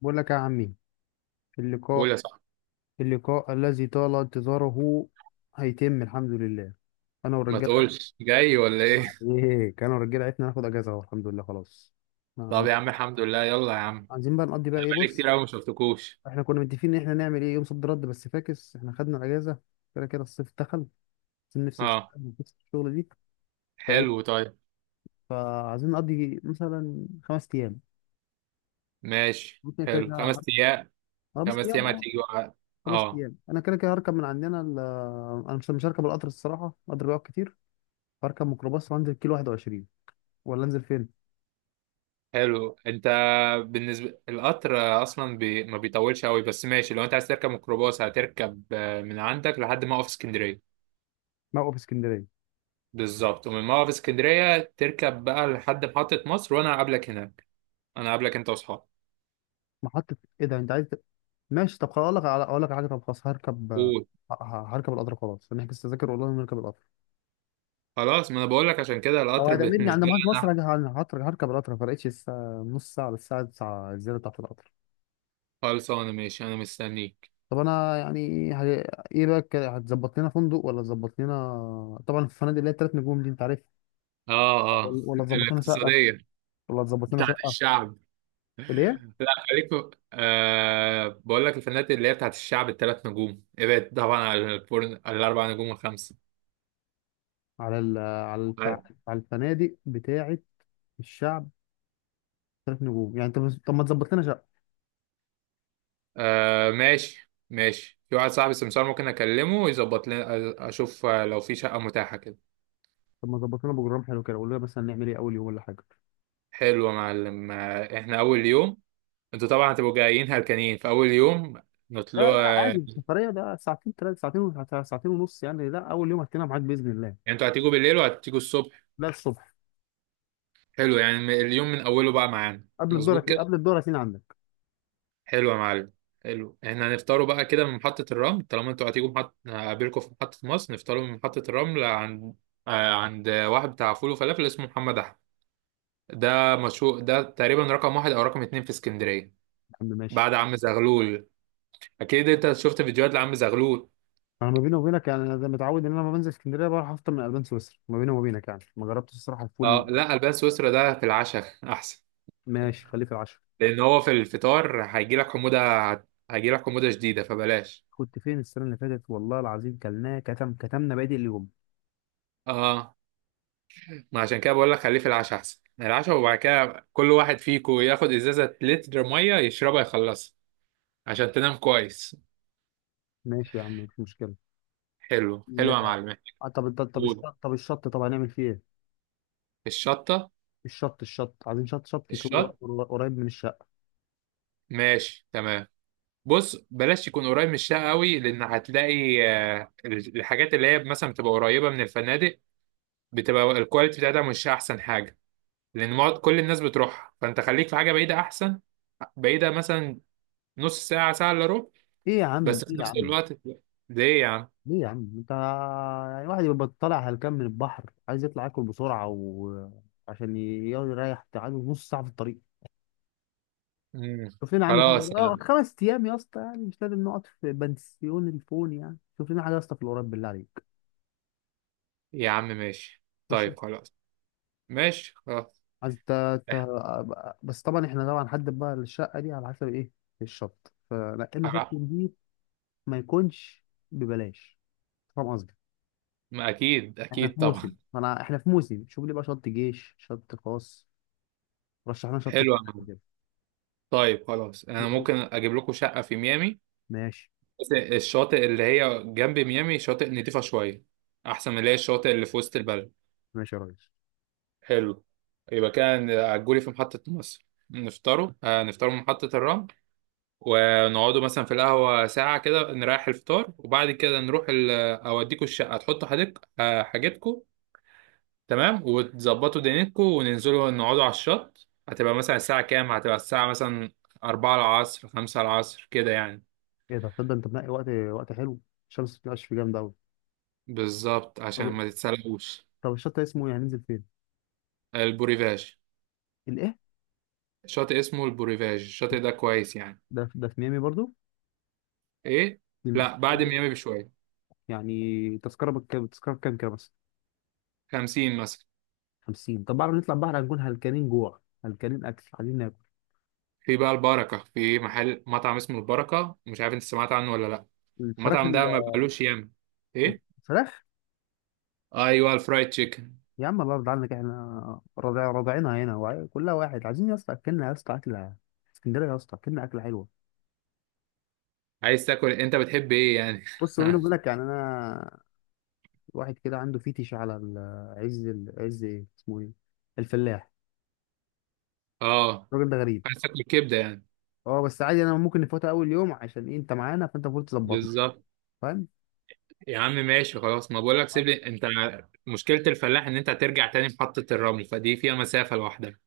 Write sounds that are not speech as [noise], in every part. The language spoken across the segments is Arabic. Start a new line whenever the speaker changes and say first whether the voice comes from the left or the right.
left: بقول لك يا عمي،
right: قول
left: اللقاء
right: يا صاحبي.
left: اللقاء الذي طال انتظاره هيتم، الحمد لله، انا
right: ما
left: والرجاله.
right: تقولش جاي ولا ايه؟ [laughs]
left: ايه، انا والرجاله عرفنا ناخد اجازه اهو، الحمد لله، خلاص.
right: طب
left: عن-
right: يا عم، الحمد لله، يلا يا عم.
left: عايزين بقى نقضي بقى
right: انا
left: ايه،
right: بقالي كتير
left: بص،
right: قوي ما شفتكوش.
left: احنا كنا متفقين ان احنا نعمل ايه يوم صد رد، بس فاكس احنا خدنا الاجازه كده كده الصيف دخل. عايزين نفصل شويه
right: اه،
left: من قصة الشغل دي.
right: حلو،
left: فايه،
right: طيب.
left: فعايزين نقضي مثلا خمس ايام.
right: ماشي
left: ممكن كده
right: حلو
left: كده
right: خمس ايام
left: خمس
right: خمس
left: ايام،
right: ايام
left: اه،
right: هتيجي بقى.
left: خمس
right: اه،
left: ايام انا كده كده هركب من عندنا انا مش هركب القطر، الصراحه القطر بيقعد كتير. هركب ميكروباص وانزل كيلو 21، ولا انزل فين؟
right: حلو انت. بالنسبه القطر، اصلا ما بيطولش قوي بس ماشي. لو انت عايز تركب ميكروباص هتركب من عندك لحد موقف اسكندريه.
left: موقف اسكندريه.
right: بالظبط، ومن موقف اسكندريه تركب بقى لحد محطه مصر وانا هقابلك هناك. انا هقابلك انت واصحابك.
left: محطه ايه ده، انت عايز ماشي. طب خلاص، اقول لك على حاجه. طب خلاص
right: قول.
left: هركب القطر، خلاص نحجز تذاكر اونلاين ونركب القطر.
right: خلاص، ما انا بقول لك عشان كده
left: او
right: القطر [laughs]
left: هتقابلني
right: بالنسبه
left: عند
right: لي
left: محطه
right: انا.
left: مصر. هركب القطر، ما فرقتش الساعه، نص ساعه للساعه 9 الزياده بتاعت القطر.
right: خلصانة ماشي، أنا مستنيك.
left: طب انا يعني ايه بقى، هتظبط لنا فندق ولا تظبط لنا؟ طبعا الفنادق اللي هي الثلاث نجوم دي انت عارف.
right: آه، آه.
left: ولا تظبط لنا شقه؟
right: الاقتصادية.
left: ولا تظبط لنا
right: بتاعت
left: شقه
right: الشعب.
left: ليه؟
right: لا، خليك في- آه بقول لك الفنانات اللي هي بتاعت الشعب الثلاث نجوم، ابعد طبعا على الفرن، على الأربع نجوم والخمسة.
left: على ال... على الف...
right: طيب.
left: على الفنادق بتاعه الشعب، ثلاث نجوم يعني. طب ما تظبط لنا شقه؟
right: آه ماشاشي ماشي، في واحد صاحبي سمسار ممكن أكلمه ويظبط لنا، أشوف لو في شقة متاحة كده.
left: طب ما تظبط لنا بروجرام حلو كده، قول لنا مثلا نعمل ايه اول يوم ولا حاجه.
right: حلو يا معلم. إحنا أول يوم. أنتوا طبعا هتبقوا جايين هلكانين في أول يوم.
left: لا
right: نطلع،
left: لا، عادي،
right: يعني.
left: السفريه ده ساعتين، ثلاث ساعتين ساعتين ونص يعني. لا، اول يوم هتلاقينا معاك باذن الله.
right: أنتوا هتيجوا بالليل وهتيجوا الصبح؟
left: لا، الصبح.
right: حلو، يعني اليوم من أوله بقى معانا. مظبوط
left: قبل
right: كده.
left: الدورة هتلاقينا عندك.
right: حلو يا معلم. حلو، احنا هنفطروا بقى كده من محطة الرمل. طالما انتوا هتيجوا هقابلكم في محطة مصر، نفطروا من محطة الرمل عند عند واحد بتاع فول وفلافل اسمه محمد أحمد. ده مشهور، ده تقريبا رقم واحد أو رقم اتنين في اسكندرية.
left: يا عم ماشي.
right: بعد عم زغلول. أكيد أنت شفت فيديوهات لعم زغلول.
left: انا، ما بيني وبينك يعني، انا زي متعود ان انا لما بنزل اسكندريه بروح افطر من البان سويسرا. ما بيني وبينك يعني، ما جربتش الصراحه الفول.
right: اه، لا، البان سويسرا ده في العشاء [laughs] أحسن.
left: ماشي، خليه في العشاء.
right: لأن هو في الفطار هيجيلك حموضة. هيجيلك حموضة شديدة فبلاش.
left: كنت فين السنه اللي فاتت، والله العظيم كلناه كتمنا بادئ اليوم.
right: اه، ما عشان كده بقول لك خليه في العشاء احسن. يعني العشاء، وبعد كده كل واحد فيكو ياخد ازازه لتر ميه يشربها يخلصها عشان تنام كويس.
left: ماشي يا عم، مش مشكله.
right: حلو، حلو يا
left: لا.
right: معلم.
left: طب
right: قول.
left: طب هنعمل فيه ايه؟
right: الشطه.
left: الشط عايزين شط يكون
right: الشط.
left: قريب من الشقة.
right: ماشي تمام. بص، بلاش يكون قريب من الشقه قوي لان هتلاقي الحاجات اللي هي مثلا بتبقى قريبه من الفنادق، بتبقى الكواليتي بتاعتها مش احسن حاجه. لان كل الناس بتروحها، فانت خليك في حاجه بعيده احسن. بعيده مثلا نص ساعه، ساعه الا ربع.
left: ايه يا عم،
right: بس في
left: ايه يا
right: نفس
left: عم،
right: الوقت. ليه يا عم؟
left: ليه يا عم انت؟ يعني واحد يبقى طالع هلكان من البحر عايز يطلع ياكل بسرعة، وعشان يريح عايز نص ساعة في الطريق؟
right: مم.
left: شوف لنا يا عم حاجة،
right: خلاص يا
left: اه،
right: عم.
left: خمس ايام يا اسطى، يعني مش لازم نقعد في بنسيون الفون. يعني شوف لنا حاجة يا اسطى في القريب، بالله عليك.
right: يا عم ماشي،
left: ماشي.
right: طيب خلاص. ماشي خلاص.
left: عايز ت... بس طبعا احنا طبعا هنحدد بقى الشقة دي على حسب ايه. الشط، فنقلنا شط
right: خلاص.
left: نضيف، ما يكونش ببلاش، فاهم قصدي؟
right: ما اكيد،
left: احنا
right: اكيد
left: في موسم،
right: طبعا.
left: ما انا احنا في موسم شوف لي بقى شط جيش، شط خاص، رشح لنا شط
right: حلو يا عم.
left: الجيش.
right: طيب خلاص، انا
left: كده
right: ممكن اجيب لكم شقه في ميامي.
left: ماشي.
right: بس الشاطئ اللي هي جنب ميامي شاطئ نضيفه شويه، احسن من اللي هي الشاطئ اللي في وسط البلد.
left: ماشي يا ريس.
right: حلو. يبقى كان عجولي في محطه مصر. نفطروا من محطه الرمل، ونقعدوا مثلا في القهوه ساعه كده نريح الفطار. وبعد كده نروح اوديكوا الشقه، تحطوا حاجتكم. تمام، وتظبطوا دنيتكم وننزلوا نقعدوا على الشط. هتبقى مثلا الساعة كام؟ هتبقى الساعة مثلا أربعة العصر، خمسة العصر كده يعني.
left: ايه ده، تصدق انت منقي وقت، وقت حلو. الشمس بتنقش فيه جامد قوي.
right: بالظبط، عشان
left: طب
right: ما تتسلقوش.
left: طب الشط ده اسمه يعني، هننزل فين؟
right: البوريفاج.
left: الايه؟
right: شاطئ اسمه البوريفاج. الشاطئ ده كويس يعني.
left: ده في ميامي برضو؟
right: ايه.
left: في
right: لا، بعد
left: ميامي.
right: ميامي بشوية.
left: يعني تذكره بكام كده بس؟
right: 50 مثلا.
left: 50. طب بعد ما نطلع البحر هنكون هلكانين جوع، هلكانين اكل، عايزين ناكل.
right: في بقى البركة. في محل مطعم اسمه البركة، مش عارف انت سمعت عنه ولا لا.
left: الفراخ
right: المطعم
left: ال-
right: ده ما بقالوش ياما. ايه.
left: الفراخ.
right: ايوه، الفرايد تشيكن.
left: يا عم الأرض عندك، احنا رضع رضعينها هنا، كلها واحد. عايزين يا اسطى أكلنا، يا اسطى أكلة اسكندرية، يا اسطى أكلنا أكلة حلوة.
right: عايز تاكل؟ انت بتحب ايه يعني؟
left: بص، بيني
right: [laughs]
left: وبينك يعني، أنا واحد كده عنده فيتش على عز، إيه اسمه، إيه، الفلاح.
right: اه،
left: الراجل ده غريب.
right: عايز تاكل كبدة يعني.
left: أه، بس عادي، أنا ممكن نفوتها أول يوم، عشان إيه؟ أنت معانا فأنت المفروض تظبطني،
right: بالظبط.
left: فاهم؟
right: يا عم ماشي، خلاص ما بقولك سيب لي انت. مشكلة الفلاح ان انت هترجع تاني محطة الرمل، فدي فيها مسافة لوحدها.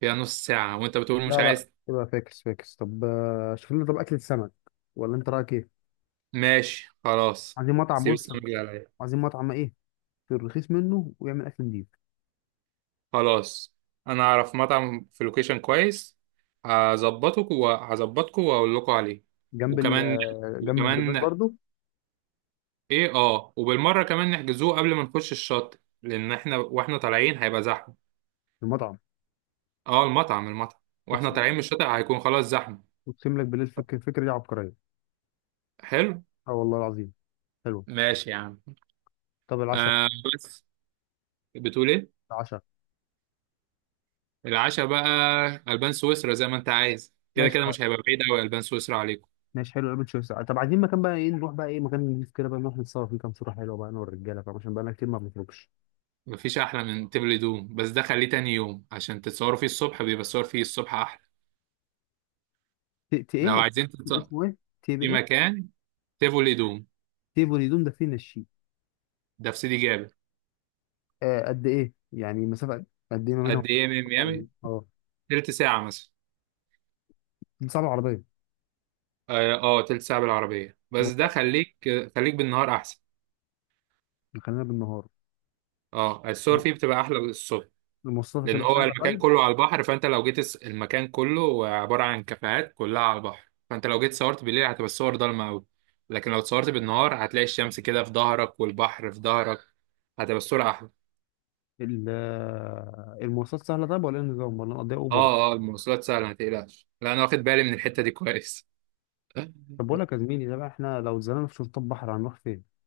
right: فيها نص ساعة وانت بتقول مش
left: لا لا،
right: عايز.
left: يبقى فاكس فاكس. طب، شوف لنا طب أكلة سمك، ولا أنت رأيك إيه؟
right: ماشي، خلاص،
left: عايزين مطعم،
right: سيب
left: بص،
right: السمك اللي عليا.
left: عايزين مطعم إيه؟ في الرخيص منه ويعمل أكل نضيف.
right: خلاص، انا اعرف مطعم في لوكيشن كويس. هظبطك وهظبطكوا واقول لكم عليه.
left: جنب ال
right: وكمان،
left: آه، جنب البرجاز
right: وكمان.
left: برضو.
right: ايه، اه، وبالمرة كمان نحجزوه قبل ما نخش الشط، لان احنا واحنا طالعين هيبقى زحمة.
left: في المطعم.
right: اه، المطعم، المطعم. واحنا
left: اقسم
right: طالعين من الشاطئ هيكون خلاص زحمة.
left: اقسم لك بالله، الفكره دي عبقريه.
right: حلو.
left: اه، والله العظيم. حلو.
right: ماشي يا عم.
left: طب العشاء.
right: آه. بس بتقول ايه؟
left: العشاء.
right: العشاء بقى. البان سويسرا زي ما انت عايز، كده
left: ماشي
right: كده
left: خ...
right: مش هيبقى بعيد قوي البان سويسرا عليكم.
left: ماشي حلو، قبل شويه ساعه. طب عايزين مكان بقى ايه، نروح بقى ايه، مكان نضيف كده بقى، نروح نتصور فيه كام صوره حلوه بقى انا والرجاله، فاهم، عشان بقى لنا كتير ما بنخرجش.
right: مفيش احلى من تبل دوم، بس ده خليه تاني يوم عشان تتصوروا فيه. الصبح بيبقى الصور فيه الصبح احلى. لو
left: ايه
right: عايزين تتصور
left: اسمه ايه، تيب
right: في
left: ايه،
right: مكان: تيفولي دوم.
left: تيب الهدوم ده فين الشيء؟
right: ده في سيدي جابر.
left: قد ايه يعني مسافه؟ قد ايه ما بينهم؟
right: قد ايه من
left: او
right: ميامي؟
left: اه
right: تلت ساعة مثلا.
left: صعب العربيه.
right: اه، تلت ساعة بالعربية، بس ده
left: الموضوع-
right: خليك خليك بالنهار احسن.
left: خلينا بالنهار.
right: اه، الصور
left: م-
right: فيه بتبقى احلى الصبح.
left: المواصلات
right: لان
left: هتبقى
right: هو
left: سهله
right: المكان
left: طيب؟
right: كله على البحر، فانت لو جيت المكان كله عباره عن كافيهات كلها على البحر، فانت لو جيت صورت بالليل هتبقى الصور ضلمه قوي. لكن لو اتصورت بالنهار هتلاقي الشمس كده في ظهرك والبحر في ظهرك، هتبقى الصوره احلى.
left: المواصلات سهله طيب ولا إيه النظام، ولا نقضيها اوبر؟
right: اه، اه، المواصلات سهله ما تقلقش. لا، انا واخد بالي من الحته دي كويس.
left: طب بقول لك يا
right: [laughs]
left: زميلي، ده بقى احنا لو اتزنقنا في شرطات بحر هنروح فين؟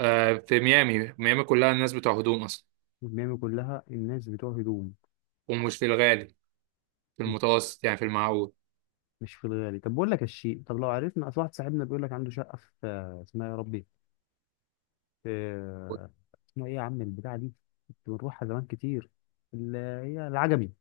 right: آه، في ميامي. ميامي كلها الناس بتوع هدوم اصلا.
left: الميامي كلها الناس بتوع هدوم.
right: ومش في الغالي، في
left: مش
right: المتوسط يعني في المعقول.
left: مش في الغالي. طب بقول لك يا الشيء، طب لو عرفنا، اصل واحد صاحبنا بيقول لك عنده شقه في، اسمها يا ربي، في، اسمها ايه يا عم البتاعه دي، كنت بنروحها زمان كتير، اللي هي العجمي.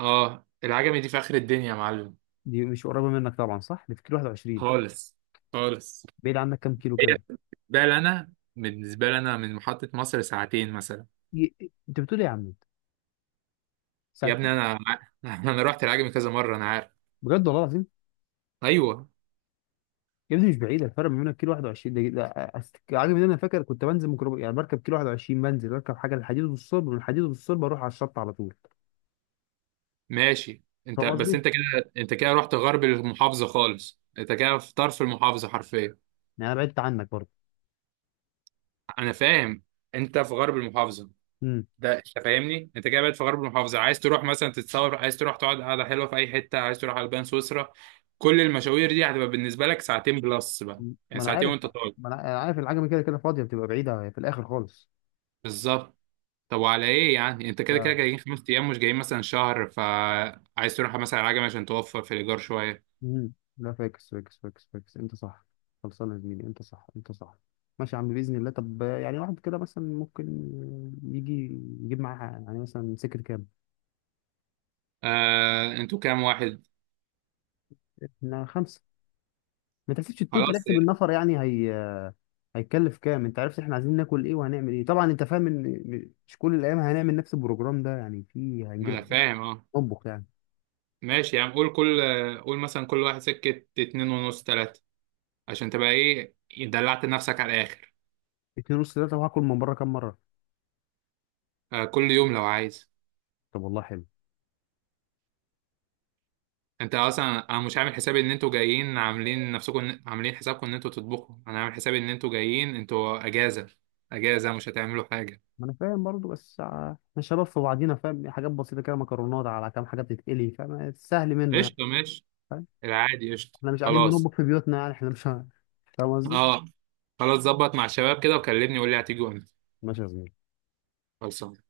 right: اه، العجمي دي في اخر الدنيا يا معلم.
left: دي مش قريبه منك طبعا، صح؟ اللي في كيلو 21.
right: خالص، خالص.
left: بعيد عنك كام كيلو كده؟
right: ده اللي انا بالنسبه لي انا من محطه مصر ساعتين مثلا.
left: انت بتقول ايه يا عم؟
right: يا ابني
left: ساعتين؟
right: انا [laughs] انا رحت العجمي كذا مره انا عارف.
left: بجد، والله العظيم.
right: ايوه.
left: يا ابني مش بعيد، الفرق ما بينك كيلو 21 ده عاجب ان انا فاكر كنت بنزل ميكروب يعني، بركب كيلو 21 بنزل، بركب حاجه للحديد والصلب، من الحديد والصلب اروح على الشط على طول.
right: ماشي. انت
left: فاهم
right: بس
left: قصدي؟
right: انت كده، انت كده رحت غرب المحافظه خالص، انت كده في طرف المحافظه حرفيا.
left: يعني انا بعدت عنك برضه.
right: انا فاهم. انت في غرب المحافظه.
left: امم
right: ده انت فاهمني، انت كده بقيت في غرب المحافظه. عايز تروح مثلا تتصور، عايز تروح تقعد قعده حلوه في اي حته، عايز تروح على البان سويسرا. كل المشاوير دي هتبقى بالنسبه لك ساعتين بلس بقى. يعني
left: ما انا
right: ساعتين
left: عارف،
right: وانت طالع.
left: ما انا أنا عارف العجمي كده كده فاضيه، بتبقى بعيده في الاخر خالص.
right: بالظبط. طب وعلى ايه؟ يعني انت كده كده
left: لا.
right: جايين 5 ايام، مش جايين مثلا شهر، فعايز تروح مثلا على عجمي عشان توفر في الايجار شويه؟
left: لا، فاكس فاكس فاكس فاكس، انت صح. خلصانه يا زميلي، انت صح، انت صح. ماشي يا عم، باذن الله. طب يعني واحد كده مثلا ممكن يجي يجيب معاه يعني مثلا سكر كام؟
right: آه، انتوا كام واحد؟
left: احنا خمسه. ما تحسبش التوتال،
right: خلاص،
left: احسب
right: إيه.
left: النفر يعني. هيتكلف كام، انت عرفت احنا عايزين ناكل ايه وهنعمل ايه. طبعا انت فاهم ان مش كل الايام هنعمل نفس البروجرام ده يعني، في
right: ما
left: هنجيب
right: انا
left: حاجات
right: فاهم، اه.
left: نطبخ يعني.
right: ماشي، يعني قول مثلا كل واحد سكه اتنين ونص، تلاته، عشان تبقى ايه، دلعت نفسك على الاخر.
left: اتنين ونص، تلاته، وهاكل من بره كام مره؟
right: آه، كل يوم لو عايز.
left: طب والله حلو.
right: انت اصلا انا مش عامل حسابي ان انتوا جايين عاملين حسابكم ان انتوا تطبخوا. انا عامل حسابي ان انتوا جايين انتوا اجازه. اجازه، مش هتعملوا حاجه.
left: ما انا فاهم برضو، بس احنا شباب في بعضينا، فاهم، حاجات بسيطه كده، مكرونات على كام حاجه بتتقلي، فاهم، سهل منه يعني.
right: قشطه، ماشي.
left: فاهم.
right: العادي، قشطه،
left: احنا مش قاعدين
right: خلاص.
left: بنطبخ في بيوتنا يعني، احنا مش فاهم قصدي.
right: اه، خلاص، ظبط مع الشباب كده وكلمني وقول لي هتيجي امتى.
left: ماشي يا زميلي.
right: خلاص.